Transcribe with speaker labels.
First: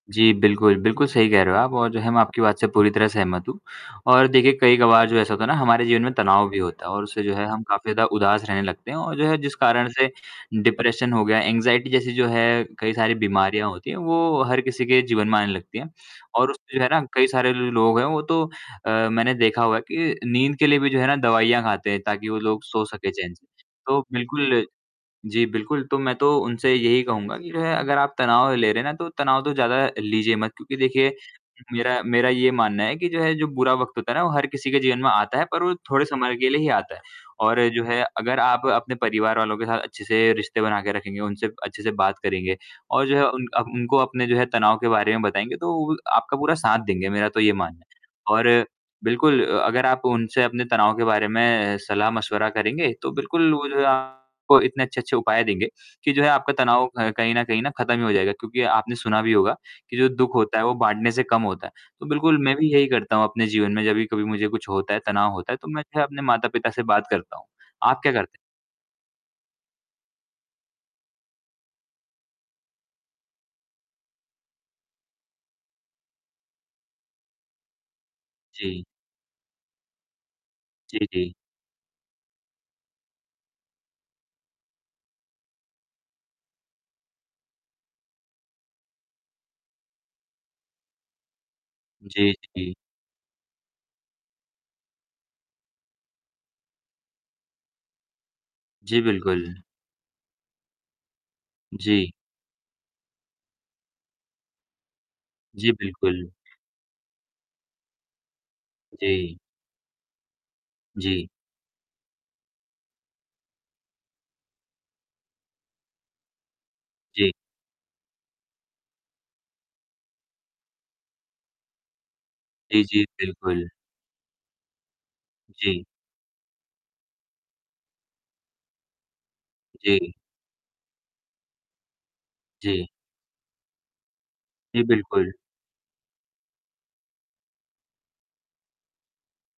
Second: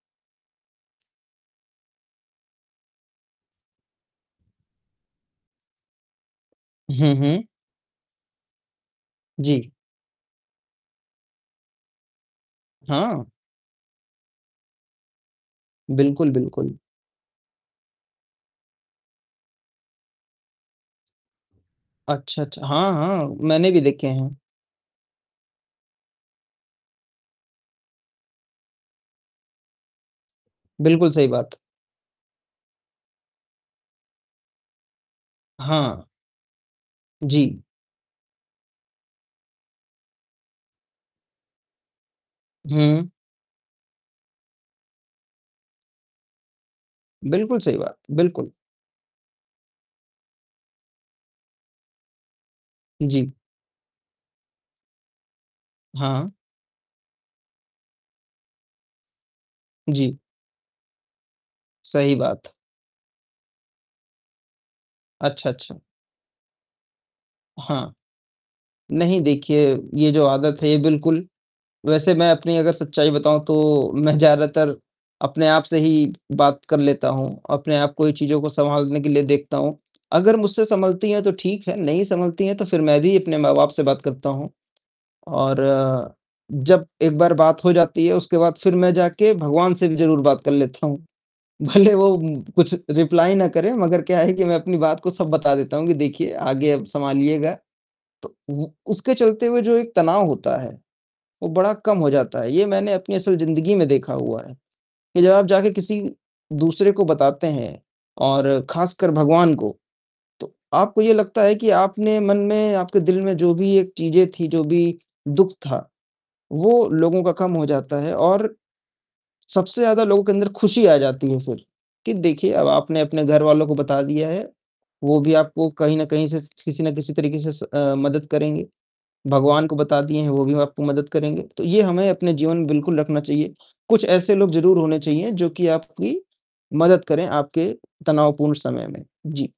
Speaker 1: जी, बिल्कुल। बिल्कुल सही कह रहे हो आप और जो है मैं आपकी बात से पूरी तरह सहमत हूँ और देखिए, कई कबार जो ऐसा होता है ना हमारे जीवन में तनाव भी होता है और
Speaker 2: हुँ,
Speaker 1: उससे जो
Speaker 2: हुँ।
Speaker 1: है हम काफ़ी ज़्यादा उदास रहने लगते हैं और जो है जिस
Speaker 2: जी।
Speaker 1: कारण से डिप्रेशन हो गया, एंग्जायटी जैसी जो है कई सारी
Speaker 2: हाँ।
Speaker 1: बीमारियाँ होती हैं, वो हर किसी के जीवन में आने लगती है
Speaker 2: बिल्कुल,
Speaker 1: और
Speaker 2: बिल्कुल।
Speaker 1: उसमें जो है ना कई सारे लोग हैं वो तो मैंने देखा हुआ है कि अ, नींद के लिए भी जो है ना दवाइयाँ खाते हैं ताकि वो
Speaker 2: अच्छा,
Speaker 1: लोग
Speaker 2: अच्छा।
Speaker 1: सो
Speaker 2: हाँ,
Speaker 1: सके
Speaker 2: हाँ,
Speaker 1: चैन से।
Speaker 2: मैंने भी
Speaker 1: तो
Speaker 2: देखे हैं।
Speaker 1: बिल्कुल जी बिल्कुल, तो मैं तो उनसे यही कहूँगा कि जो है अगर आप तनाव ले रहे है ना तो तनाव तो ज़्यादा लीजिये मत। क्योंकि
Speaker 2: बिल्कुल,
Speaker 1: देखिये
Speaker 2: सही बात।
Speaker 1: मेरा मेरा ये मानना है कि जो है जो बुरा वक़्त होता है ना वो हर किसी के जीवन में आता है, पर वो थोड़े
Speaker 2: हाँ।
Speaker 1: समय के लिए ही आता है।
Speaker 2: जी।
Speaker 1: और जो है अगर आप अपने परिवार वालों के साथ अच्छे से रिश्ते बना के रखेंगे, उनसे अच्छे से बात करेंगे और
Speaker 2: हुँ।
Speaker 1: जो है उन अ, उनको अपने जो है तनाव के बारे में बताएँगे तो वो भी आपका पूरा साथ देंगे, मेरा तो ये
Speaker 2: बिल्कुल सही
Speaker 1: मानना
Speaker 2: बात,
Speaker 1: है
Speaker 2: बिल्कुल।
Speaker 1: और बिल्कुल अ अगर आप उनसे अपने तनाव के बारे में सलाह-मशवरा करेंगे, तो
Speaker 2: जी।
Speaker 1: बिल्कुल वो जो है आपको इतने अच्छे-अच्छे उपाय देंगे कि जो है
Speaker 2: हाँ।
Speaker 1: आपका तनाव क कहीं न कहीं खत्म ही हो जायेगा क्योंकि आपने सुना भी होगा कि जो
Speaker 2: जी।
Speaker 1: दुःख होता है, वो बाटने से कम होता है। तो
Speaker 2: सही
Speaker 1: बिल्कुल,
Speaker 2: बात।
Speaker 1: मैं भी यही करता हूँ अपने जीवन में जब कभी मुझे कुछ होता है, तनाव
Speaker 2: अच्छा,
Speaker 1: होता है, तो
Speaker 2: अच्छा।
Speaker 1: मैं फिर अपने माता-पिता से बात करता हूँ।
Speaker 2: हाँ।
Speaker 1: आप क्या करते हैं?
Speaker 2: नहीं देखिए, ये जो आदत है ये बिल्कुल वैसे मैं अपनी अगर सच्चाई बताऊँ तो मैं ज़्यादातर अपने आप से ही बात कर लेता हूँ। अपने आप को ही चीज़ों को
Speaker 1: जी।
Speaker 2: सँभालने के लिए देखता हूँ। अगर मुझसे
Speaker 1: जी,
Speaker 2: सँभलती है तो
Speaker 1: जी।
Speaker 2: ठीक है, नहीं संभलती है तो फिर मैं भी अपने माँ-बाप से बात करता हूँ और जब एक बार बात हो जाती है, उसके बाद फिर मैं जाके भगवान से भी ज़रूर बात कर लेता हूँ। भले वो
Speaker 1: जी,
Speaker 2: कुछ
Speaker 1: जी।
Speaker 2: रिप्लाई ना करे मगर क्या है कि मैं अपनी बात को सब बता देता हूँ कि देखिए आगे अब सँभालिएगा। तो व
Speaker 1: जी,
Speaker 2: उसके चलते हुए
Speaker 1: बिल्कुल।
Speaker 2: जो एक तनाव होता है, वो बड़ा कम हो
Speaker 1: जी।
Speaker 2: जाता है ये मैंने अपनी असल ज़िन्दगी में देखा हुआ है, कि जब आप जाके
Speaker 1: जी,
Speaker 2: किसी
Speaker 1: बिल्कुल।
Speaker 2: दूसरे को बताते हैं और खासकर
Speaker 1: जी।
Speaker 2: भगवान को, तो आपको ये
Speaker 1: जी।
Speaker 2: लगता है कि आप अपने मन में आपके दिल में जो भी एक चीज़ें थी, जो भी दुःख था, वो लोगों
Speaker 1: जी।
Speaker 2: का कम हो जाता है और सबसे ज़्यादा लोगों के अंदर खुशी आ जाती है फिर कि देखिए अब
Speaker 1: जी,
Speaker 2: आपने
Speaker 1: जी,
Speaker 2: अपने घरवालों
Speaker 1: बिल्कुल।
Speaker 2: को बता दिया है, वो भी आपको
Speaker 1: जी।
Speaker 2: कहीं न कहीं से स किसी ना किसी तरीके से अ, मदद करेंगे। भगवान को बता
Speaker 1: जी।
Speaker 2: दिए हैं, वो भी आपको मदद करेंगे। तो ये हमें अपने जीवन में
Speaker 1: जी।
Speaker 2: बिल्कुल रखना चाहिए। कुछ ऐसे लोग ज़रूर
Speaker 1: जी,
Speaker 2: होने चाहिए
Speaker 1: बिल्कुल।
Speaker 2: जो कि आपकी मदद करें आपके तनावपूर्ण समय में, जी।